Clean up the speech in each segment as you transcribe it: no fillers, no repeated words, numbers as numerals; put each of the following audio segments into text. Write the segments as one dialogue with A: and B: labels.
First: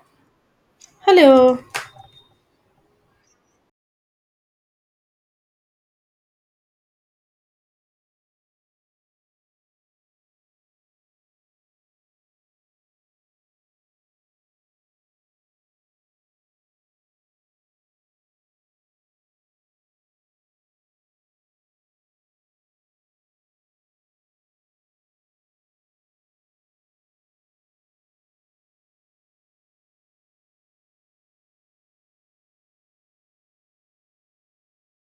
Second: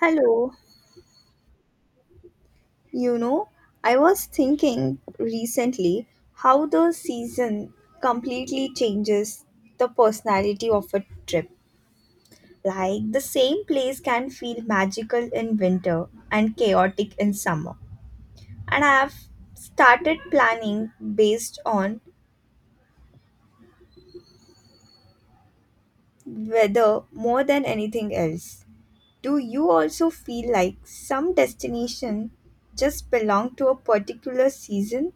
A: Hello,
B: Hello.
A: you know, I was thinking recently how the season completely changes the personality of a trip. Like the same place can feel magical in winter and chaotic in summer. And I've started planning based on weather more than anything else. Do you also feel like some destination just belong to a particular season?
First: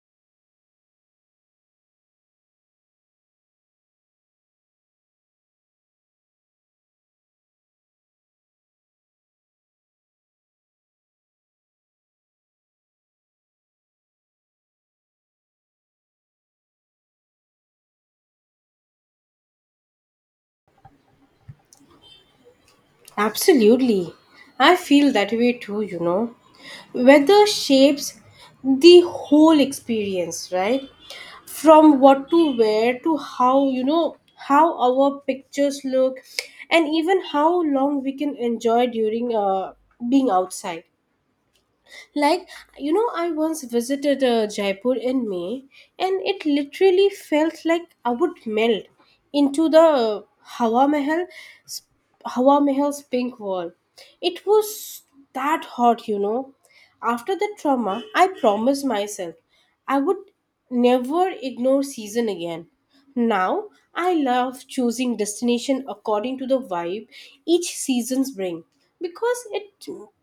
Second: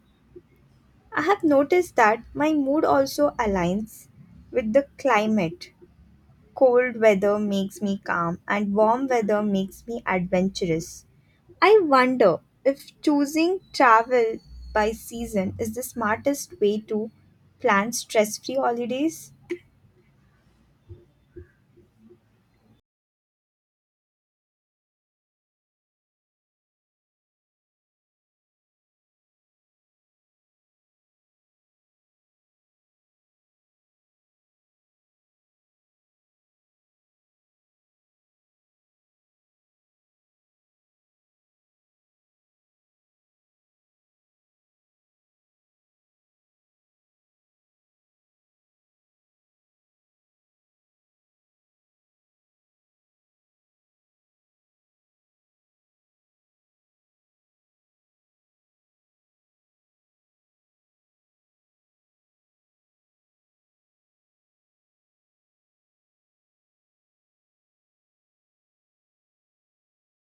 A: I have noticed that my mood also aligns with the climate. Cold weather makes me calm, and warm weather makes me adventurous. I wonder if choosing travel by season is the smartest way to plan stress free holidays.
B: Absolutely. I feel that way too, you know. Weather shapes the whole experience, right? From what to wear to how, how our pictures look and even how long we can enjoy during being outside. Like, I once visited Jaipur in May, and it literally felt like I would melt into the Hawa Mehal's pink wall. It was that hot, you know. After the trauma, I promised myself I would never ignore season again. Now, I love choosing destination according to the vibe each seasons bring because it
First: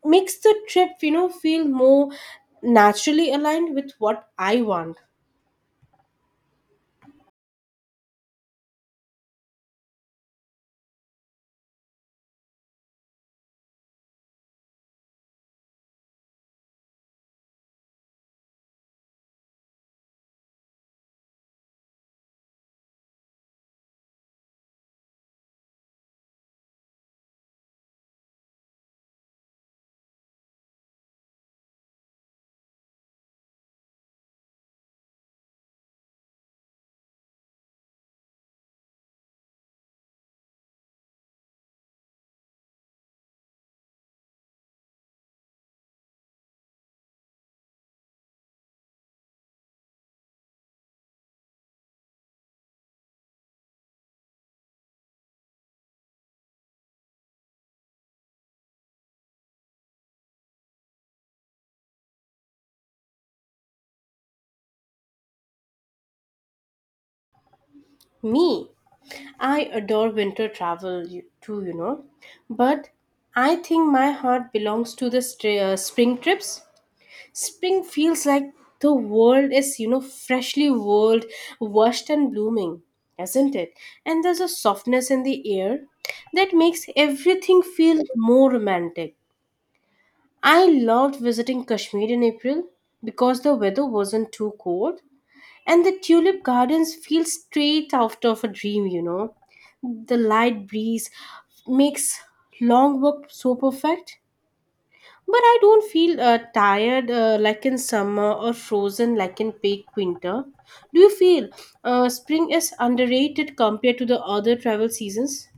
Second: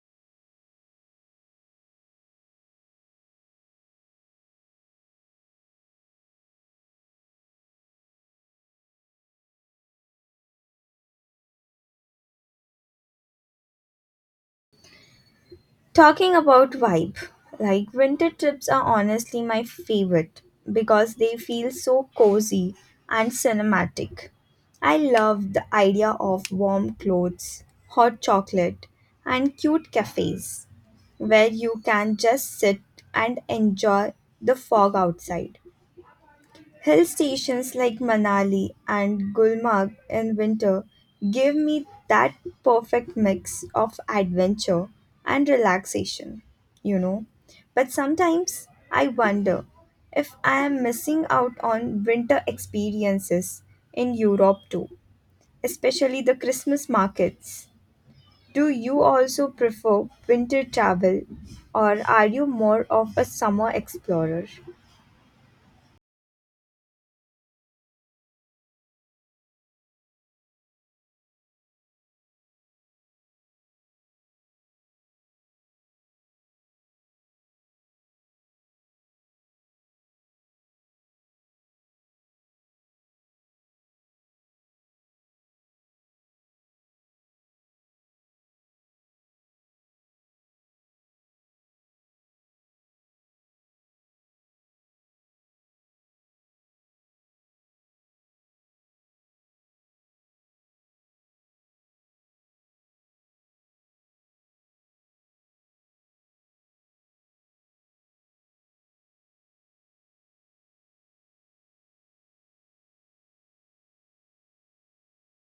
B: makes the trip, feel more naturally aligned with what I want.
A: Talking about vibe, like winter trips are honestly my favorite because they feel so cozy and cinematic. I love the idea of warm clothes, hot chocolate, and cute cafes where you can just sit and enjoy the fog outside. Hill stations like Manali and Gulmarg in winter give me that perfect mix of adventure and relaxation, you know. But sometimes I wonder if I am missing out on winter experiences in Europe too, especially the Christmas markets. Do you also prefer winter travel or are you more of a summer explorer?
B: Me. I adore winter travel too, you know, but I think my heart belongs to the spring trips. Spring feels like the world is, washed, and blooming, isn't it? And there's a softness in the air that makes everything feel more romantic. I loved visiting Kashmir in April because the weather wasn't too cold and the tulip gardens feel straight out of a dream, you know. The light breeze makes long walk so perfect. But I don't feel tired like in summer or frozen like in peak winter. Do you feel spring is underrated compared to the other travel seasons?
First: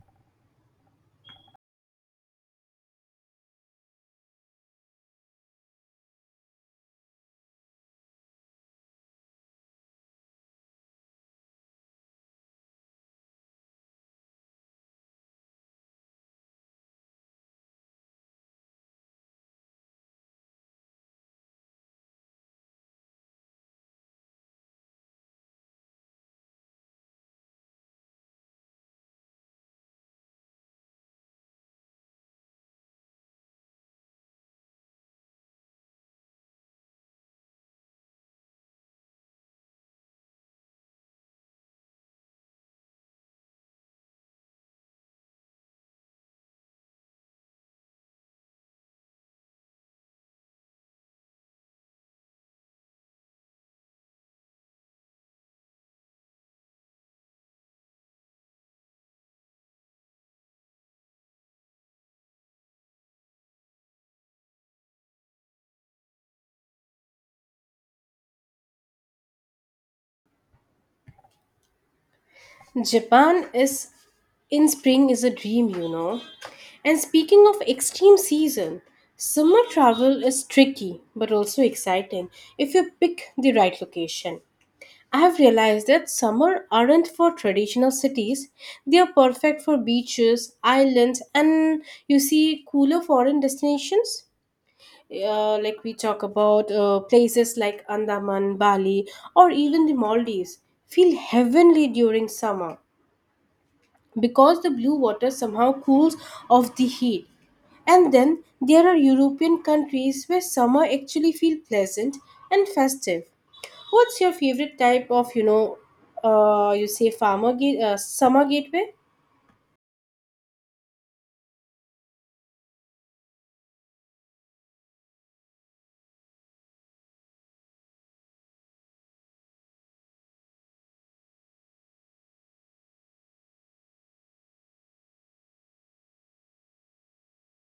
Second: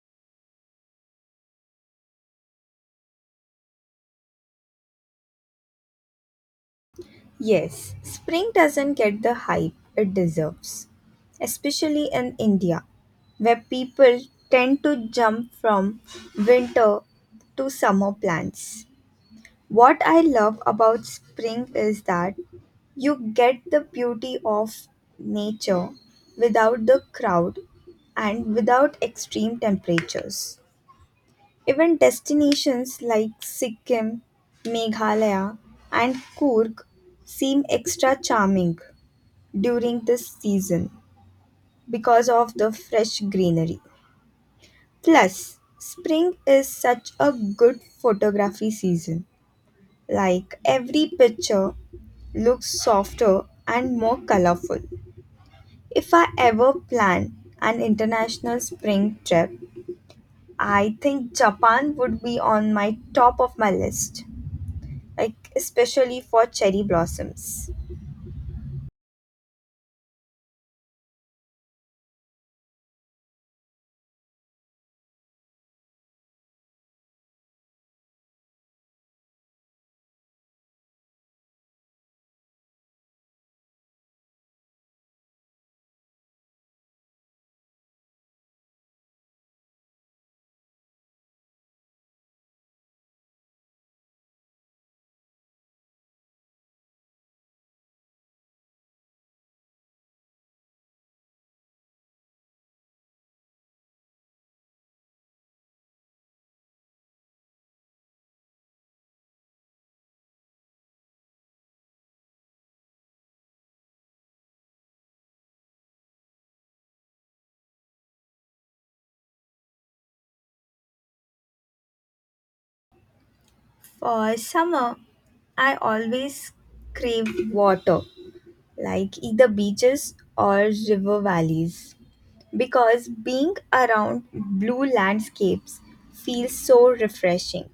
A: Yes, spring doesn't get the hype it deserves, especially in India, where people tend to jump from winter to summer plans. What I love about spring is that you get the beauty of nature without the crowd and without extreme temperatures. Even destinations like Sikkim, Meghalaya, and Kurk seem extra charming during this season because of the fresh greenery. Plus, spring is such a good photography season. Like every picture looks softer and more colorful. If I ever plan an international spring trip, I think Japan would be on my top of my list, like especially for cherry blossoms.
B: Japan is in spring is a dream, you know. And speaking of extreme season, summer travel is tricky but also exciting if you pick the right location. I have realized that summer aren't for traditional cities. They are perfect for beaches, islands, and you see cooler foreign destinations. Like we talk about places like Andaman, Bali, or even the Maldives, feel heavenly during summer because the blue water somehow cools off the heat. And then there are European countries where summer actually feels pleasant and festive. What's your favorite type of, you say summer gateway?
A: For summer, I always crave water, like either beaches or river valleys, because being around blue landscapes feels so refreshing.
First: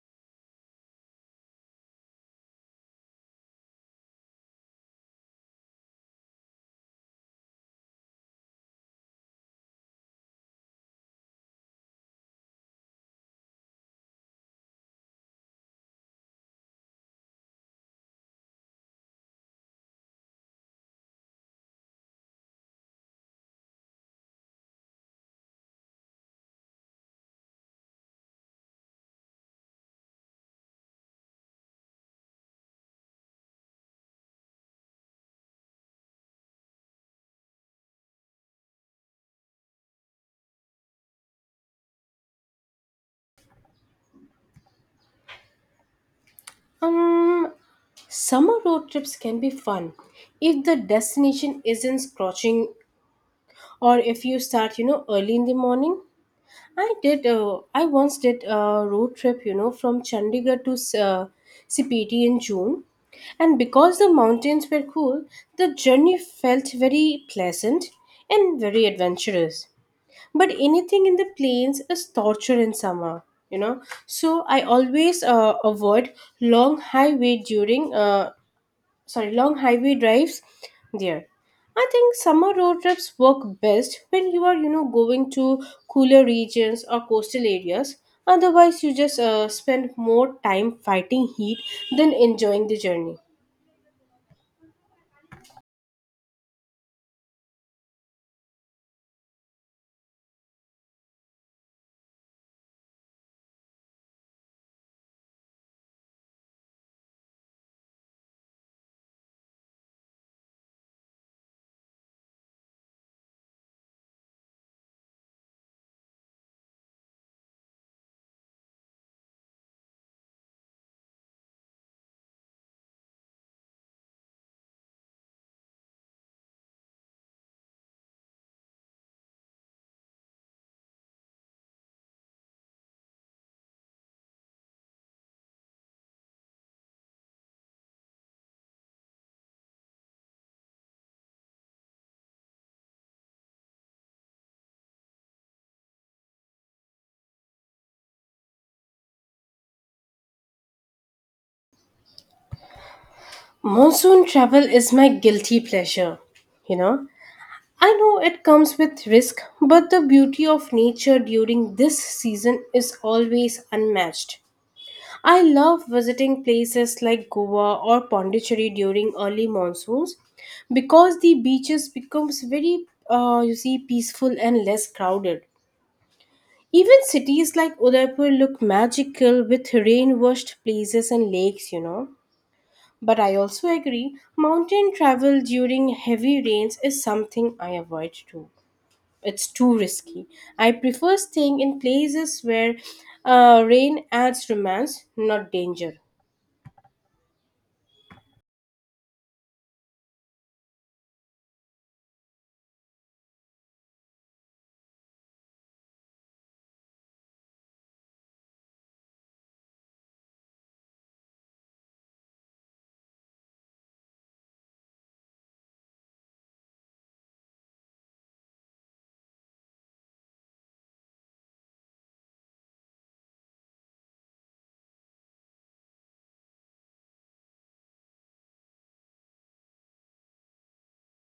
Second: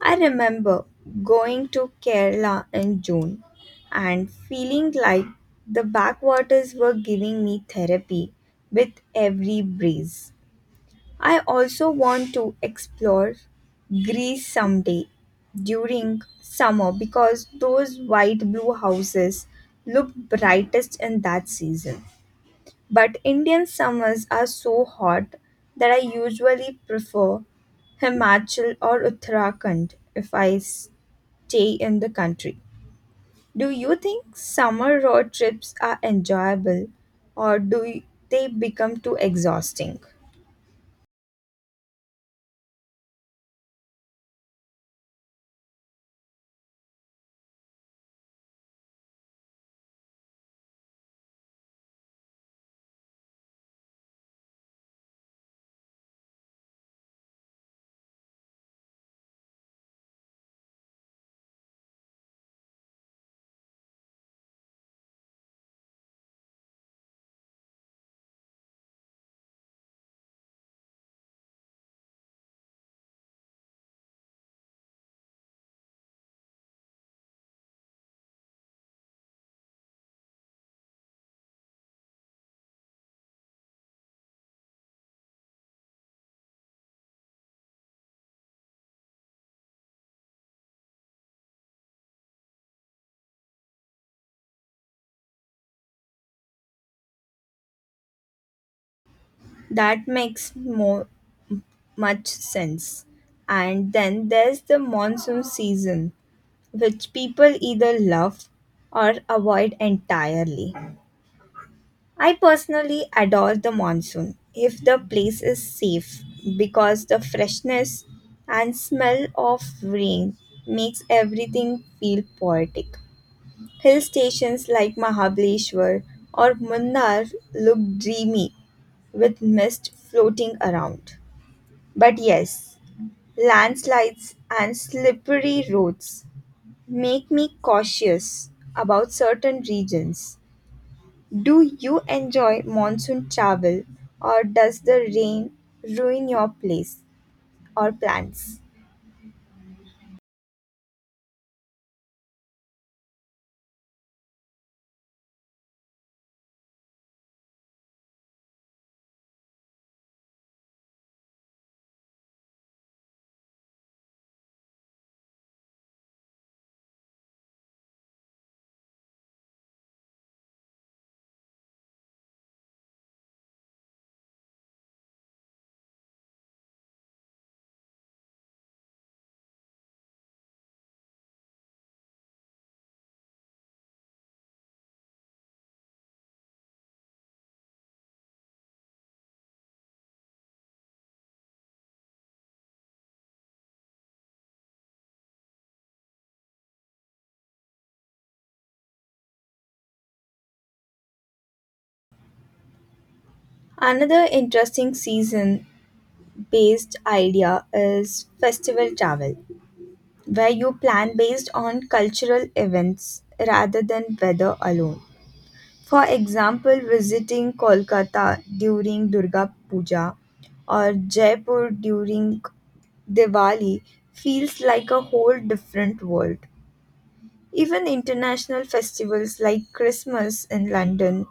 A: I remember going to Kerala in June and feeling like the backwaters were giving me therapy with every breeze. I also want to explore Greece someday during summer because those white blue houses look brightest in that season. But Indian summers are so hot that I usually prefer Himachal or Uttarakhand if I stay in the country. Do you think summer road trips are enjoyable or do they become too exhausting?
B: Um, Summer road trips can be fun if the destination isn't scorching or if you start, early in the morning. I once did a road trip, from Chandigarh to Sipiti in June, and because the mountains were cool, the journey felt very pleasant and very adventurous. But anything in the plains is torture in summer, you know. So I always avoid long highway during uh, long highway drives there. I think summer road trips work best when you are, going to cooler regions or coastal areas. Otherwise you just spend more time fighting heat than enjoying the journey.
A: That makes more much sense. And then there's the monsoon season, which people either love or avoid entirely. I personally adore the monsoon if the place is safe because the freshness and smell of rain makes everything feel poetic. Hill stations like Mahabaleshwar or Munnar look dreamy with mist floating around. But yes, landslides and slippery roads make me cautious about certain regions. Do you enjoy monsoon travel or does the rain ruin your place or plans?
B: Monsoon travel is my guilty pleasure, you know. I know it comes with risk, but the beauty of nature during this season is always unmatched. I love visiting places like Goa or Pondicherry during early monsoons because the beaches becomes very you see peaceful and less crowded. Even cities like Udaipur look magical with rain-washed places and lakes, you know. But I also agree, mountain travel during heavy rains is something I avoid too. It's too risky. I prefer staying in places where rain adds romance, not danger.
A: Another interesting season based idea is festival travel, where you plan based on cultural events rather than weather alone. For example, visiting Kolkata during Durga Puja or Jaipur during Diwali feels like a whole different world. Even international festivals like Christmas in London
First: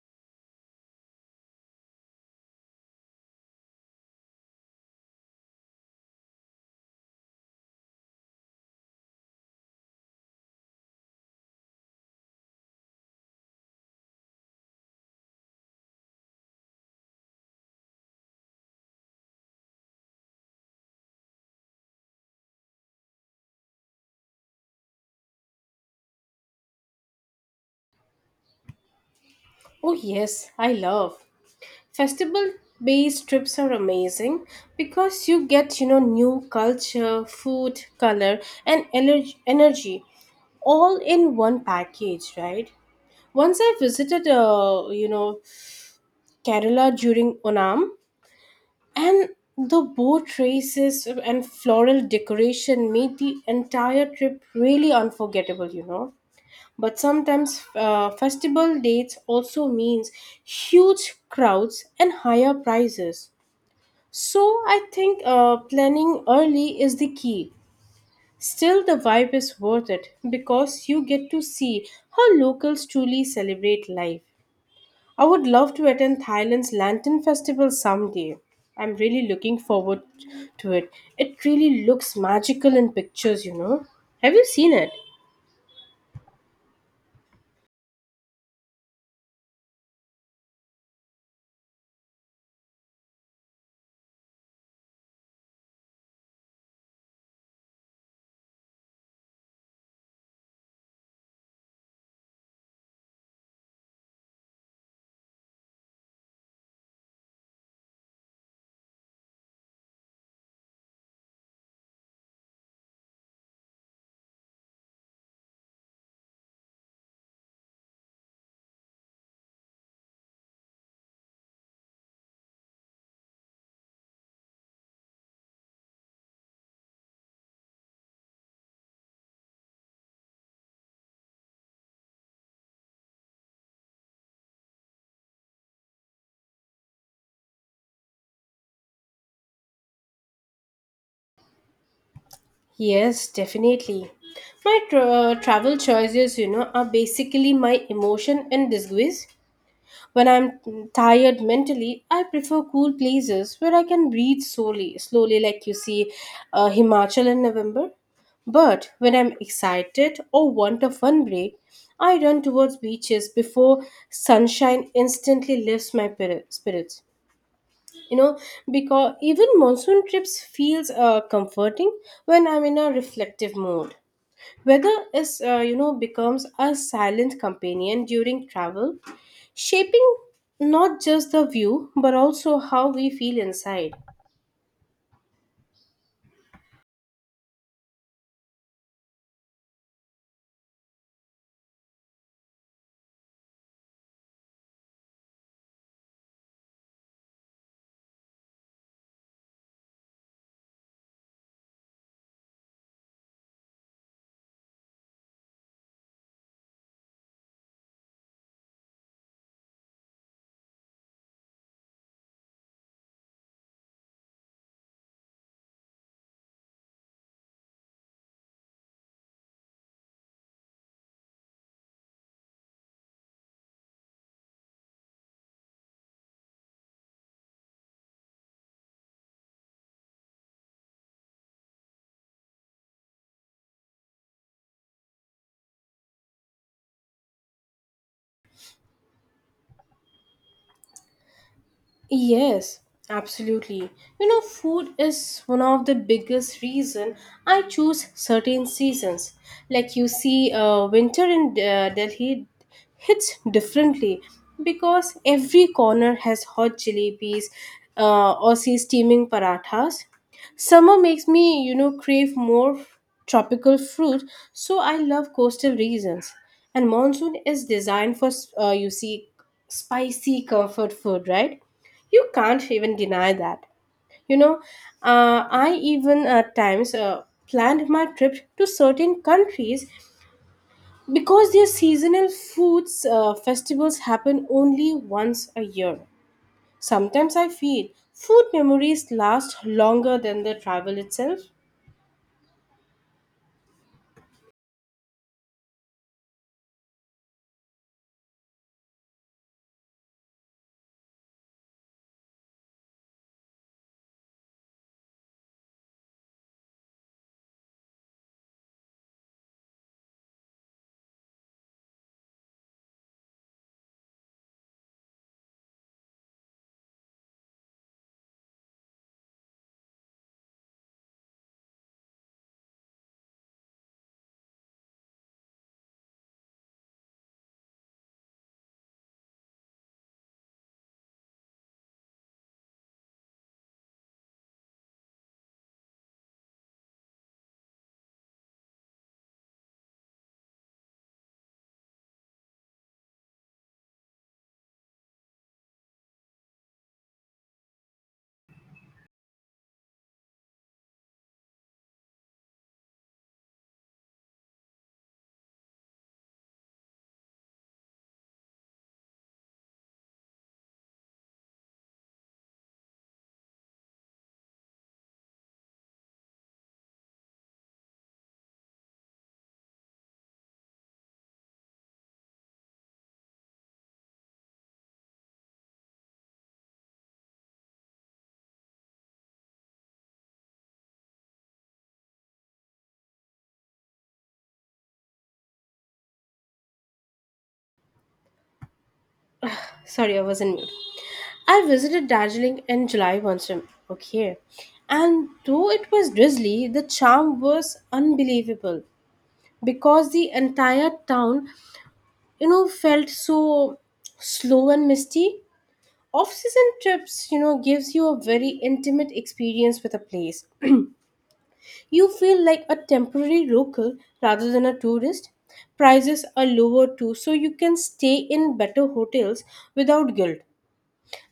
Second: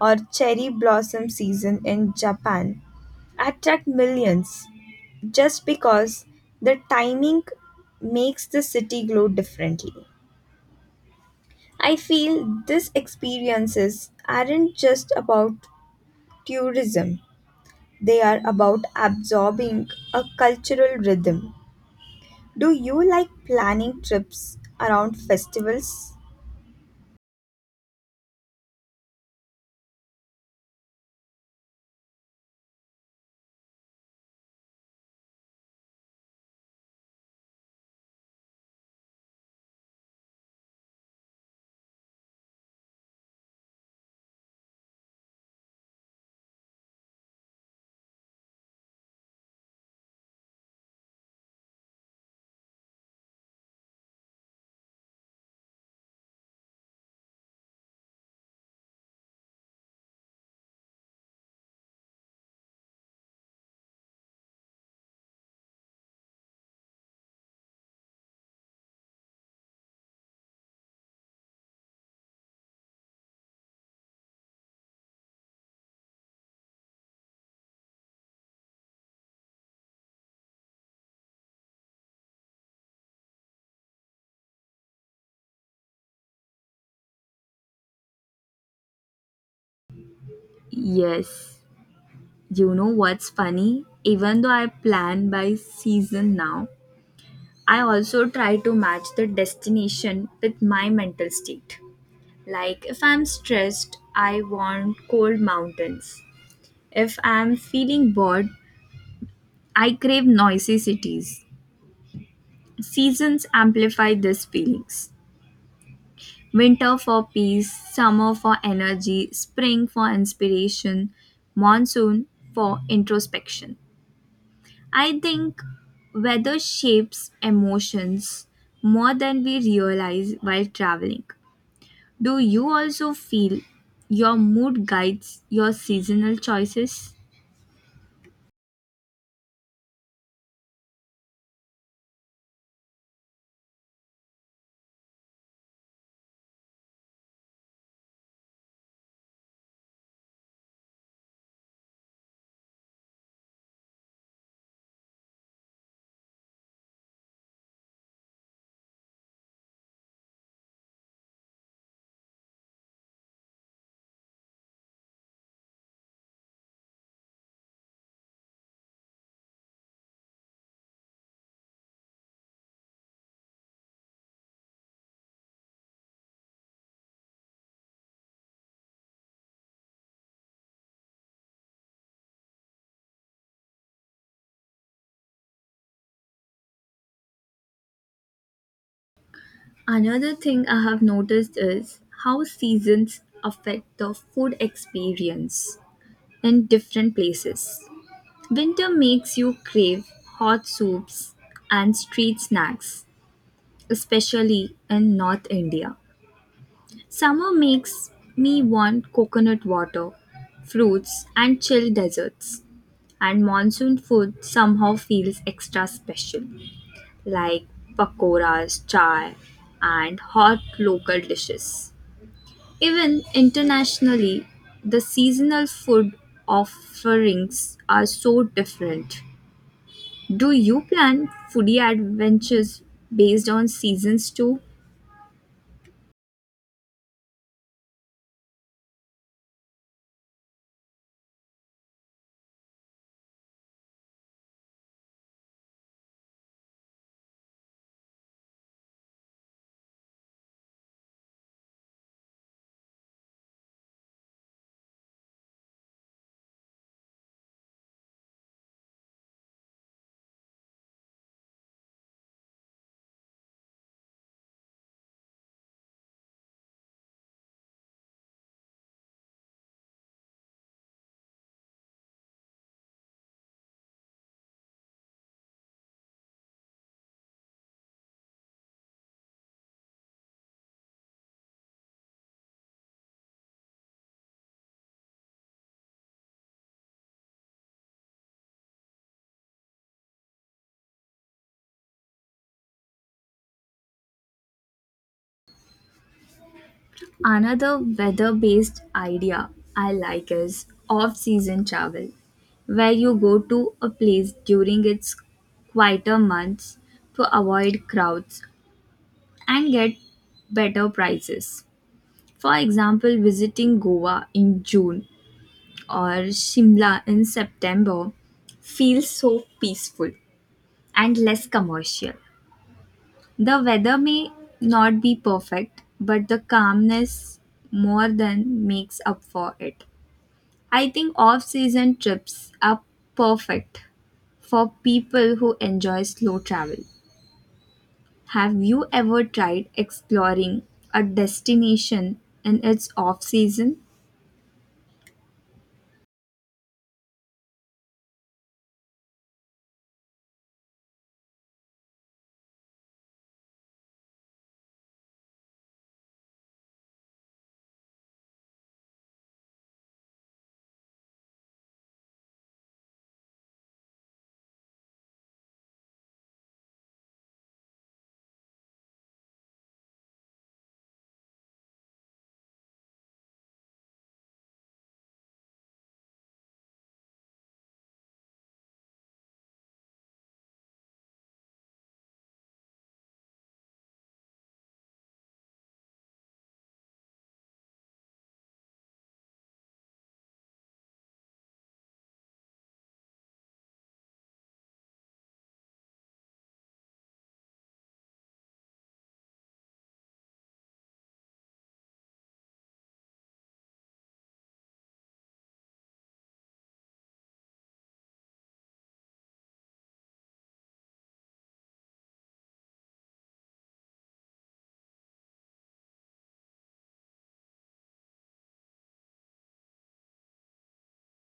A: or cherry blossom season in Japan attract millions just because the timing makes the city glow differently. I feel these experiences aren't just about tourism. They are about absorbing a cultural rhythm. Do you like planning trips around festivals?
B: Oh, yes, I love. Festival based trips are amazing because you get, new culture, food, color, and energy all in one package, right? Once I visited, Kerala during Onam, and the boat races and floral decoration made the entire trip really unforgettable, you know. But sometimes festival dates also means huge crowds and higher prices, so I think planning early is the key. Still the vibe is worth it because you get to see how locals truly celebrate life. I would love to attend Thailand's lantern festival someday. I'm really looking forward to it. It really looks magical in pictures, you know. Have you seen it?
A: Yes. You know what's funny? Even though I plan by season now, I also try to match the destination with my mental state. Like if I'm stressed, I want cold mountains. If I'm feeling bored, I crave noisy cities. Seasons amplify these feelings. Winter for peace, summer for energy, spring for inspiration, monsoon for introspection. I think weather shapes emotions more than we realize while traveling. Do you also feel your mood guides your seasonal choices?
B: Yes, definitely. My travel choices, are basically my emotion and disguise. When I'm tired mentally, I prefer cool places where I can breathe slowly, slowly, like you see Himachal in November. But when I'm excited or want a fun break, I run towards beaches before sunshine instantly lifts my spirits, you know. Because even monsoon trips feels comforting when I'm in a reflective mood. Weather is, becomes a silent companion during travel, shaping not just the view but also how we feel inside.
A: Another thing I have noticed is how seasons affect the food experience in different places. Winter makes you crave hot soups and street snacks, especially in North India. Summer makes me want coconut water, fruits, and chill desserts. And monsoon food somehow feels extra special, like pakoras, chai, and hot local dishes. Even internationally, the seasonal food offerings are so different. Do you plan foodie adventures based on seasons too?
B: Yes, absolutely. You know, food is one of the biggest reason I choose certain seasons. Like you see, winter in Delhi hits differently because every corner has hot jalebis, or see steaming parathas. Summer makes me, crave more tropical fruit, so I love coastal regions. And monsoon is designed for, you see, spicy comfort food, right? You can't even deny that. You know, I even at times planned my trip to certain countries because their seasonal foods festivals happen only once a year. Sometimes I feel food memories last longer than the travel itself.
A: Another weather based idea I like is off season travel, where you go to a place during its quieter months to avoid crowds and get better prices. For example, visiting Goa in June or Shimla in September feels so peaceful and less commercial. The weather may not be perfect, but the calmness more than makes up for it. I think off season trips are perfect for people who enjoy slow travel. Have you ever tried exploring a destination in its off season?
B: Sorry, I was in mute. I visited Darjeeling in July once. Okay. And though it was drizzly, the charm was unbelievable because the entire town, you know, felt so slow and misty. Off season trips, you know, gives you a very intimate experience with a place. You feel like a temporary local rather than a tourist. Prices are lower too, so you can stay in better hotels without guilt.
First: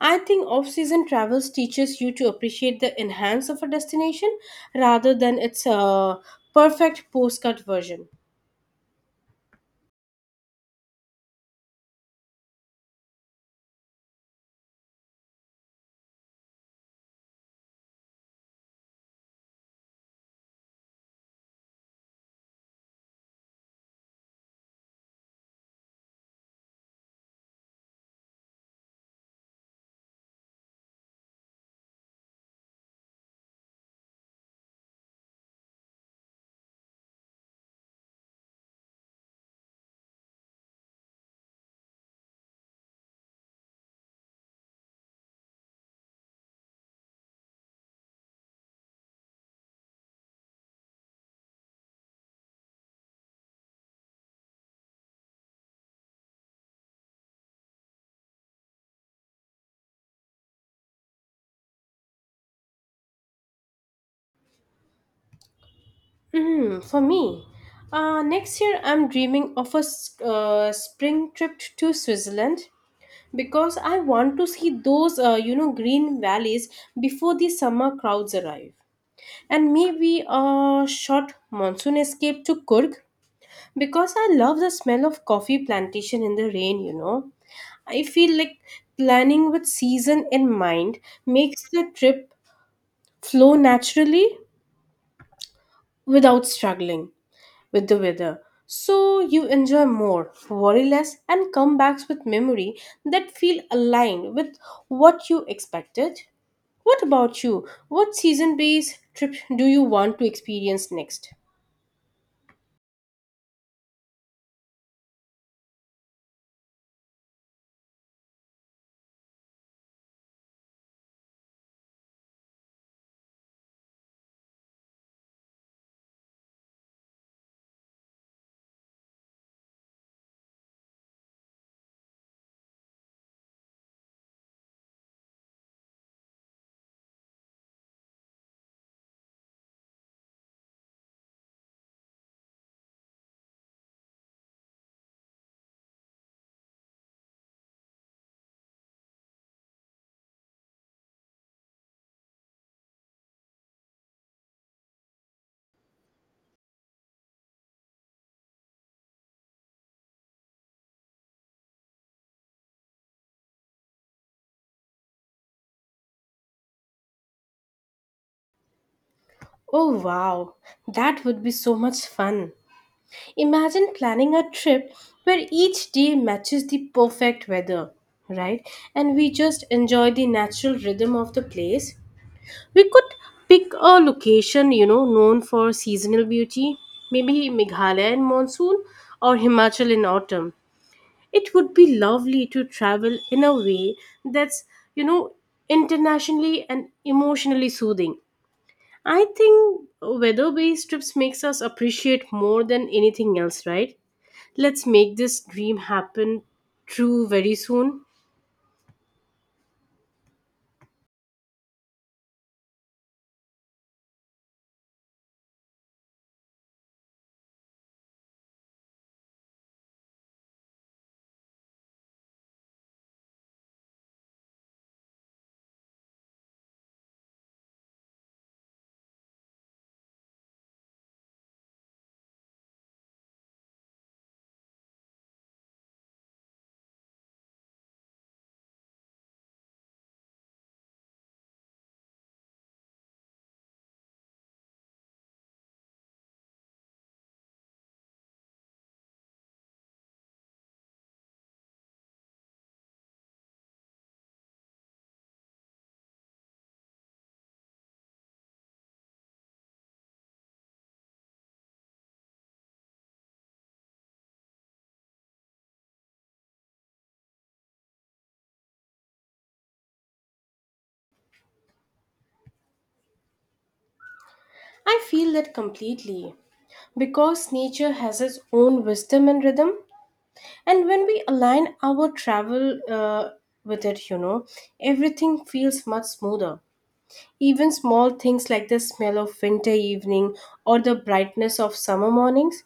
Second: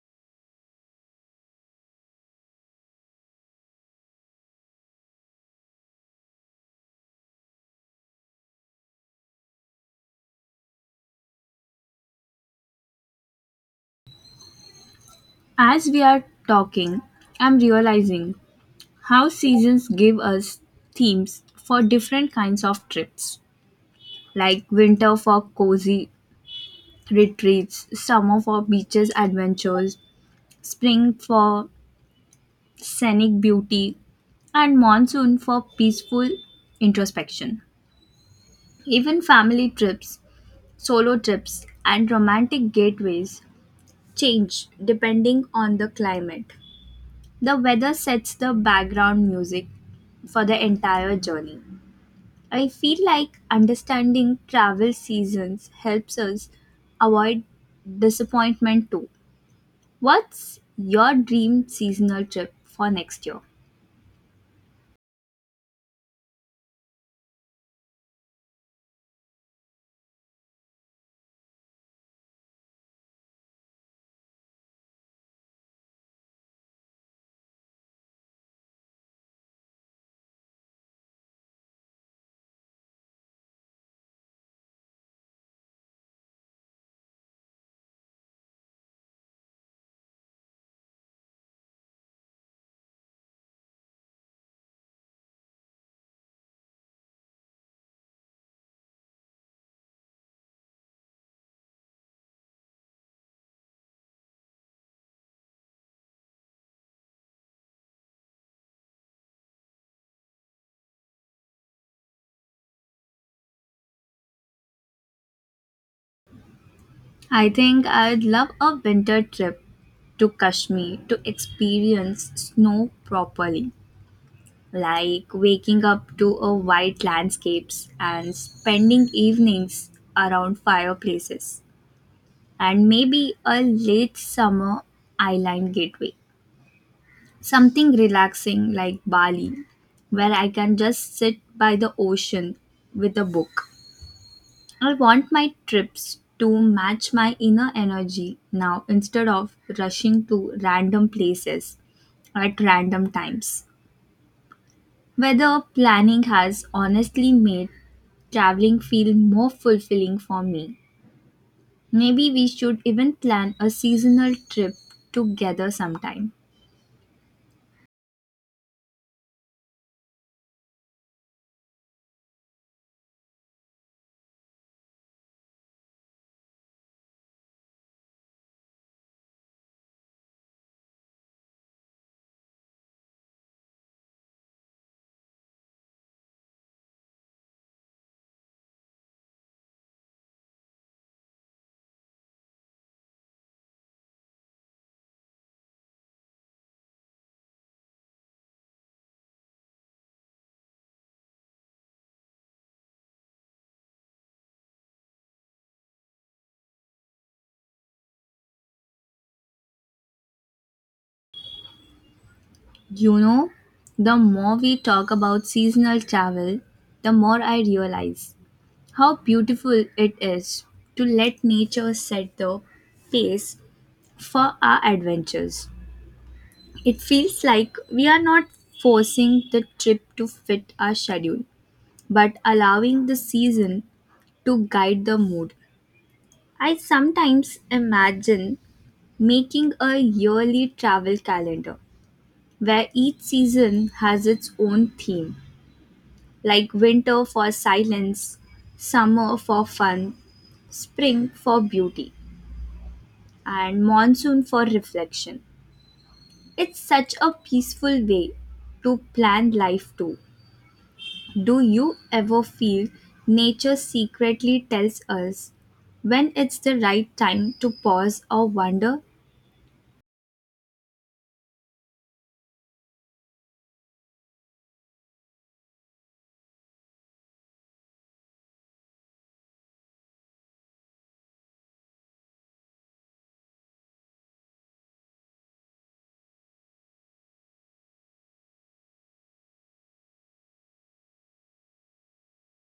B: I think off season travels teaches you to appreciate the enhance of a destination rather than its perfect postcard version.
A: As we are talking, I'm realizing how seasons give us themes for different kinds of trips, like winter for cozy retreats, summer for beaches adventures, spring for scenic beauty, and monsoon for peaceful introspection. Even family trips, solo trips, and romantic gateways change depending on the climate. The weather sets the background music for the entire journey. I feel like understanding travel seasons helps us avoid disappointment too. What's your dream seasonal trip for next year?
B: Mm, for me, next year I'm dreaming of a spring trip to Switzerland because I want to see those, green valleys before the summer crowds arrive. And maybe a short monsoon escape to Kurg because I love the smell of coffee plantation in the rain, you know. I feel like planning with season in mind makes the trip flow naturally without struggling with the weather. So you enjoy more, worry less, and come back with memory that feel aligned with what you expected. What about you? What season based trip do you want to experience next?
A: I think I'd love a winter trip to Kashmir to experience snow properly, like waking up to a white landscapes and spending evenings around fireplaces, and maybe a late summer island gateway. Something relaxing like Bali where I can just sit by the ocean with a book. I want my trips to match my inner energy now instead of rushing to random places at random times. Weather planning has honestly made traveling feel more fulfilling for me. Maybe we should even plan a seasonal trip together sometime.
B: Oh wow, that would be so much fun. Imagine planning a trip where each day matches the perfect weather, right? And we just enjoy the natural rhythm of the place. We could pick a location, known for seasonal beauty, maybe Meghalaya in monsoon or Himachal in autumn. It would be lovely to travel in a way that's, you know, internationally and emotionally soothing. I think weather-based trips makes us appreciate more than anything else, right? Let's make this dream happen true very soon.
A: You know, the more we talk about seasonal travel, the more I realize how beautiful it is to let nature set the pace for our adventures. It feels like we are not forcing the trip to fit our schedule, but allowing the season to guide the mood. I sometimes imagine making a yearly travel calendar where each season has its own theme, like winter for silence, summer for fun, spring for beauty, and monsoon for reflection. It's such a peaceful way to plan life too. Do you ever feel nature secretly tells us when it's the right time to pause or wonder?
B: I feel that completely because nature has its own wisdom and rhythm. And when we align our travel, with it, you know, everything feels much smoother. Even small things like the smell of winter evening or the brightness of summer mornings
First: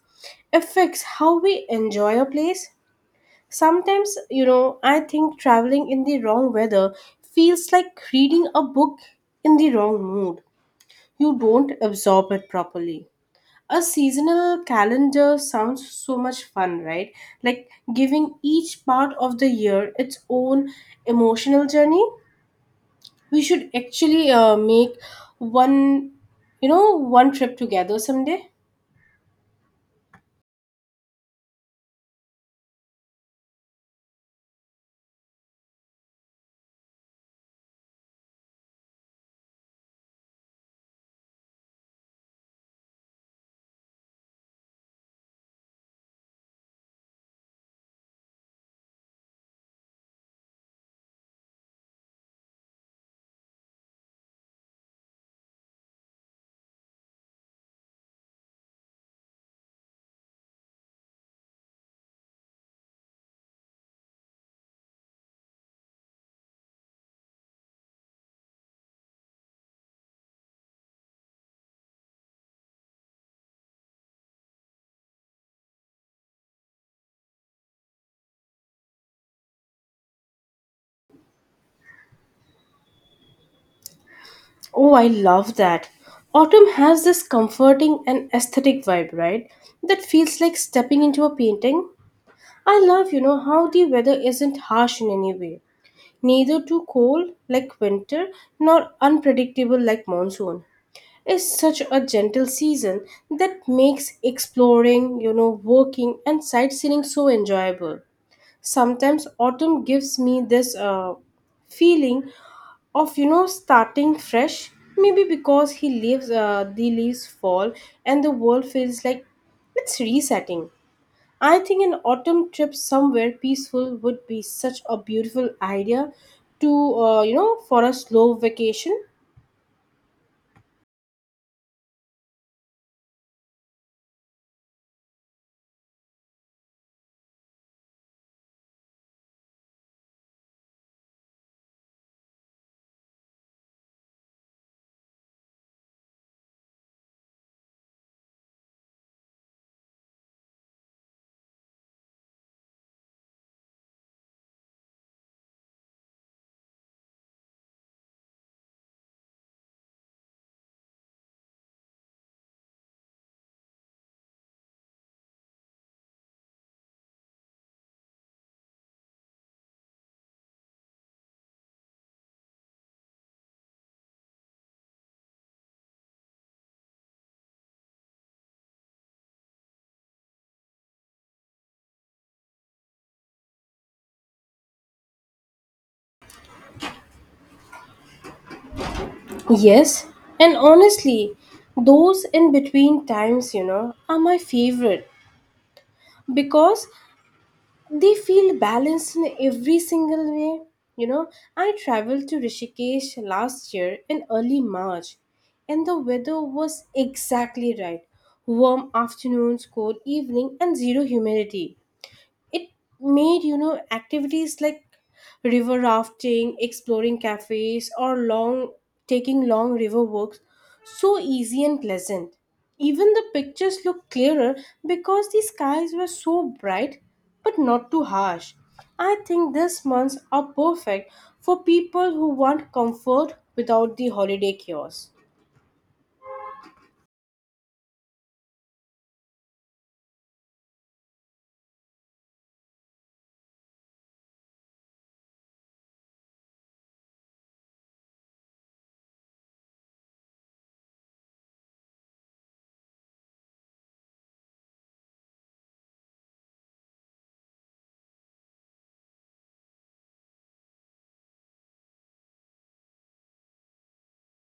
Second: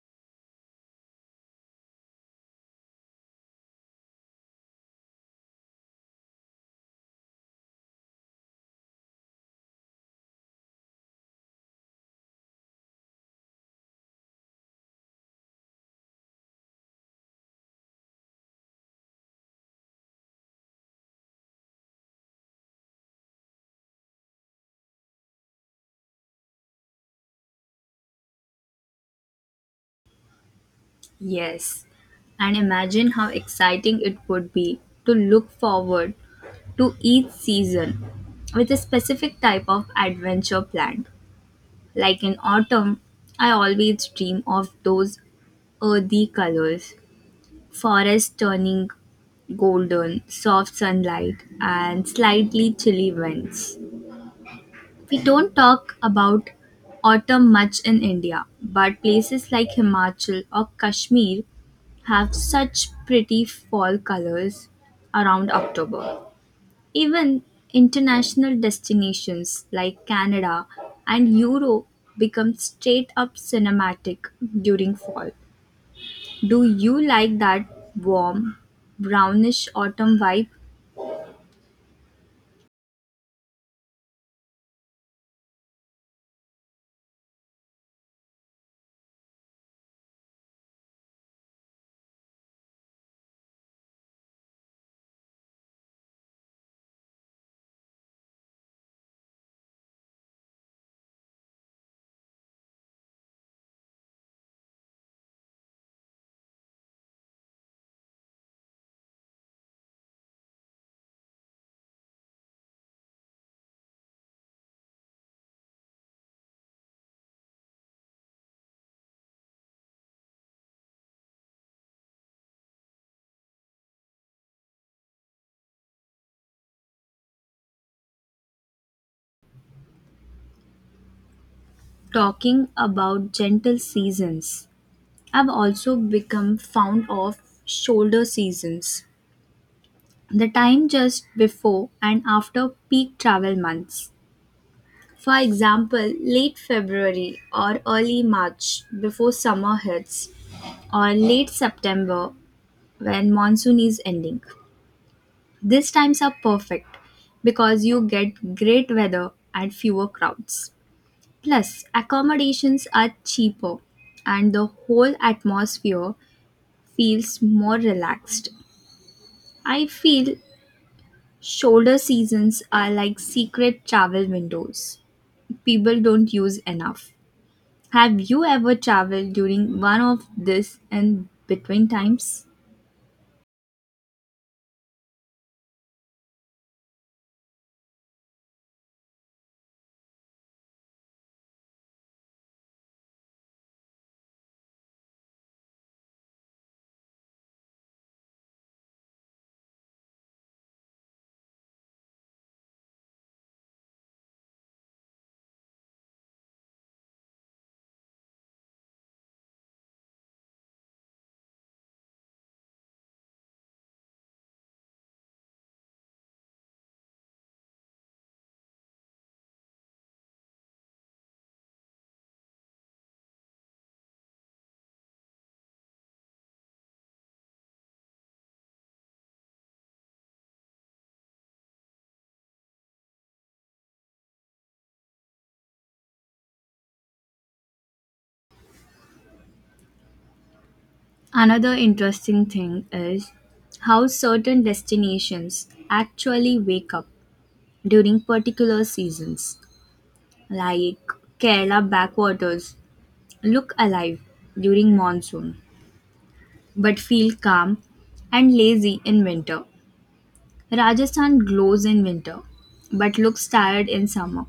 B: affects how we enjoy a place. Sometimes, you know, I think traveling in the wrong weather feels like reading a book in the wrong mood. You don't absorb it properly. A seasonal calendar sounds so much fun, right? Like giving each part of the year its own emotional journey. We should actually make one, one trip together someday.
A: Yes. And imagine how exciting it would be to look forward to each season with a specific type of adventure planned. Like in autumn, I always dream of those earthy colors, forest turning golden, soft sunlight, and slightly chilly winds. We don't talk about autumn much in India, but places like Himachal or Kashmir have such pretty fall colors around October. Even international destinations like Canada and Europe become straight up cinematic during fall. Do you like that warm, brownish autumn vibe?
B: Oh, I love that. Autumn has this comforting and aesthetic vibe, right? That feels like stepping into a painting. I love, how the weather isn't harsh in any way, neither too cold like winter nor unpredictable like monsoon. Is such a gentle season that makes exploring, working and sightseeing so enjoyable. Sometimes autumn gives me this feeling of, starting fresh. Maybe because the leaves fall, and the world feels like it's resetting. I think an autumn trip somewhere peaceful would be such a beautiful idea to, for a slow vacation.
A: Talking about gentle seasons, I've also become fond of shoulder seasons, the time just before and after peak travel months. For example, late February or early March before summer hits, or late September when monsoon is ending. These times are perfect because you get great weather and fewer crowds. Plus, accommodations are cheaper and the whole atmosphere feels more relaxed. I feel shoulder seasons are like secret travel windows people don't use enough. Have you ever traveled during one of this and between times?
B: Yes, and honestly, those in between times, are my favorite because they feel balanced in every single way. You know, I traveled to Rishikesh last year in early March, and the weather was exactly right. Warm afternoons, cold evening, and zero humidity. It made, activities like river rafting, exploring cafes, or long taking long river walks so easy and pleasant. Even the pictures looked clearer because the skies were so bright but not too harsh. I think these months are perfect for people who want comfort without the holiday chaos.
A: Another interesting thing is how certain destinations actually wake up during particular seasons, like Kerala backwaters look alive during monsoon, but feel calm and lazy in winter. Rajasthan glows in winter, but looks tired in summer.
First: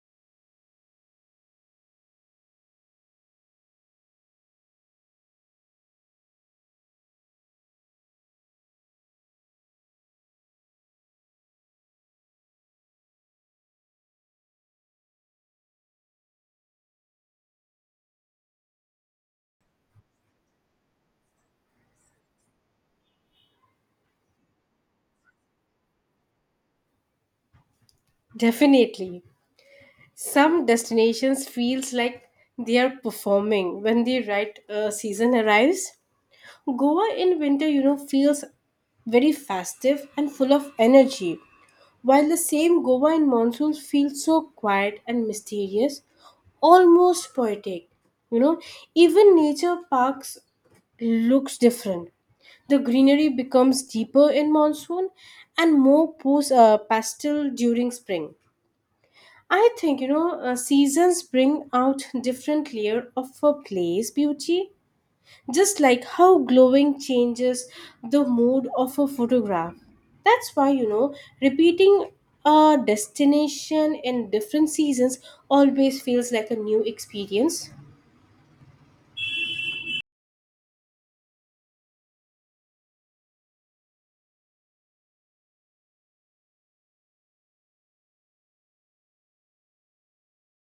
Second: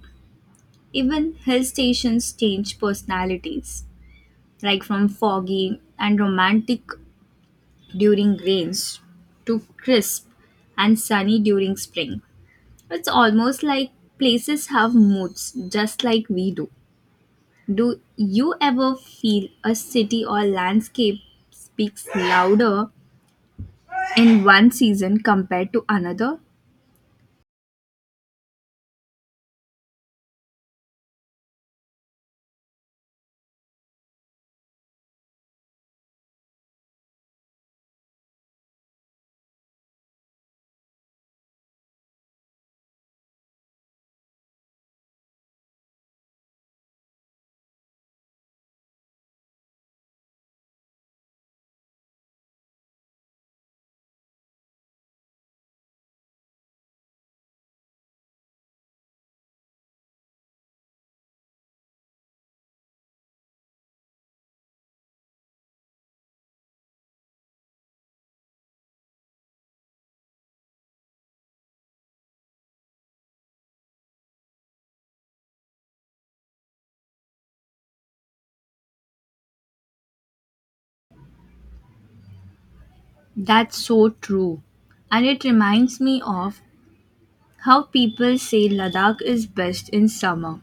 A: Even hill stations change personalities, like from foggy and romantic during rains to crisp and sunny during spring. It's almost like places have moods just like we do. Do you ever feel a city or landscape speaks louder in one season compared to another?
B: Definitely. Some destinations feels like they are performing when the right season arrives. Goa in winter, you know, feels very festive and full of energy, while the same Goa in monsoons feels so quiet and mysterious, almost poetic. You know, even nature parks looks different. The greenery becomes deeper in monsoon and more pastel during spring. I think, seasons bring out different layer of a place beauty, just like how glowing changes the mood of a photograph. That's why, repeating a destination in different seasons always feels like a new experience.
A: That's so true. And it reminds me of how people say Ladakh is best in summer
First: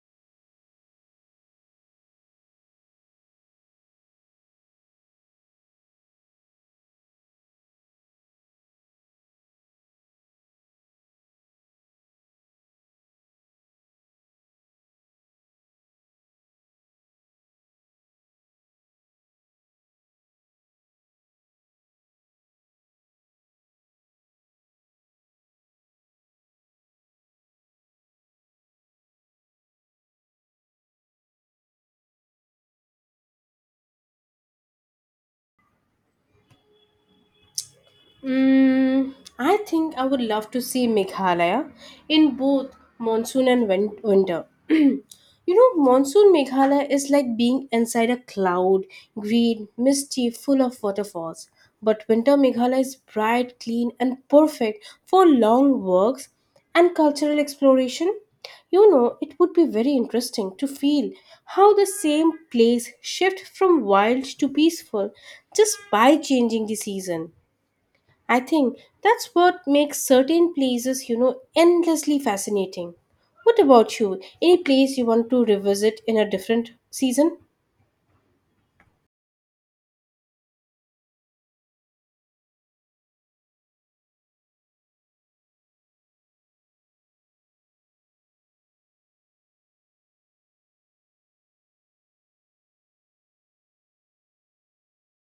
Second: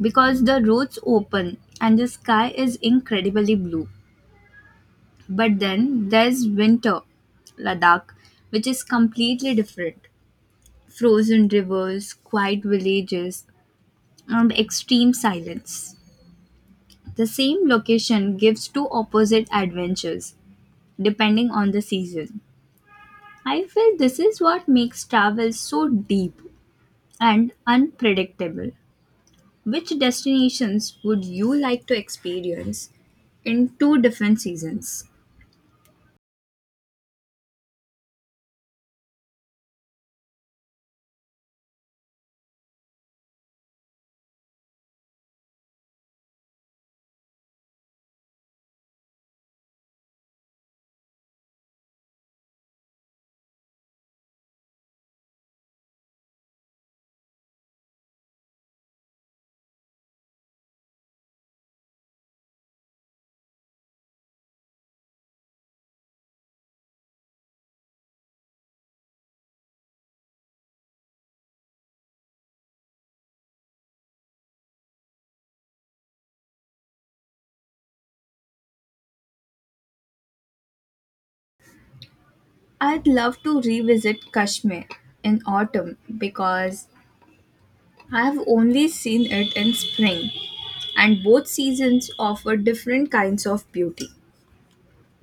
A: because the roads open and the sky is incredibly blue. But then there's winter Ladakh, which is completely different, frozen rivers, quiet villages, and extreme silence. The same location gives two opposite adventures depending on the season. I feel this is what makes travel so deep and unpredictable. Which destinations would you like to experience in two different seasons?
B: Mm, I think I would love to see Meghalaya in both monsoon and winter. You know, monsoon Meghalaya is like being inside a cloud, green, misty, full of waterfalls. But winter Meghalaya is bright, clean, and perfect for long walks and cultural exploration. You know, it would be very interesting to feel how the same place shift from wild to peaceful just by changing the season. I think that's what makes certain places, endlessly fascinating. What about you? Any place you want to revisit in a different season?
A: I'd love to revisit Kashmir in autumn because I've only seen it in spring, and both seasons offer different kinds of beauty.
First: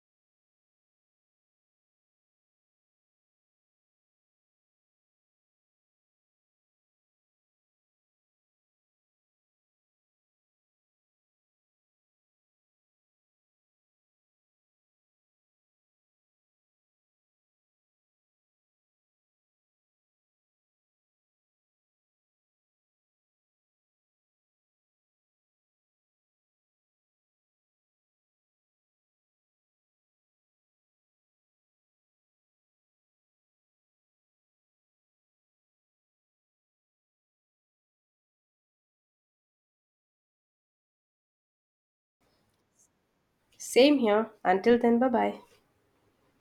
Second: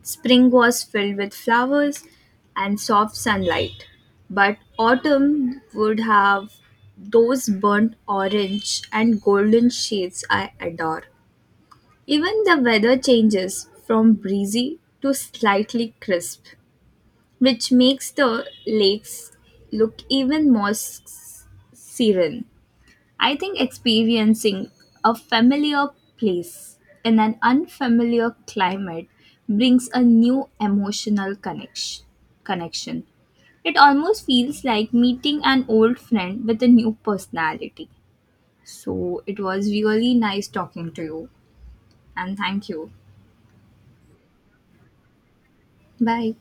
A: Spring was filled with flowers and soft sunlight, but autumn would have those burnt orange and golden shades I adore. Even the weather changes from breezy to slightly crisp, which makes the lakes look even more serene. I think experiencing a familiar place in an unfamiliar climate brings a new emotional connection. It almost feels like meeting an old friend with a new personality. So it was really nice talking to you and thank you.
B: Same here. Until then, bye bye.
A: Bye.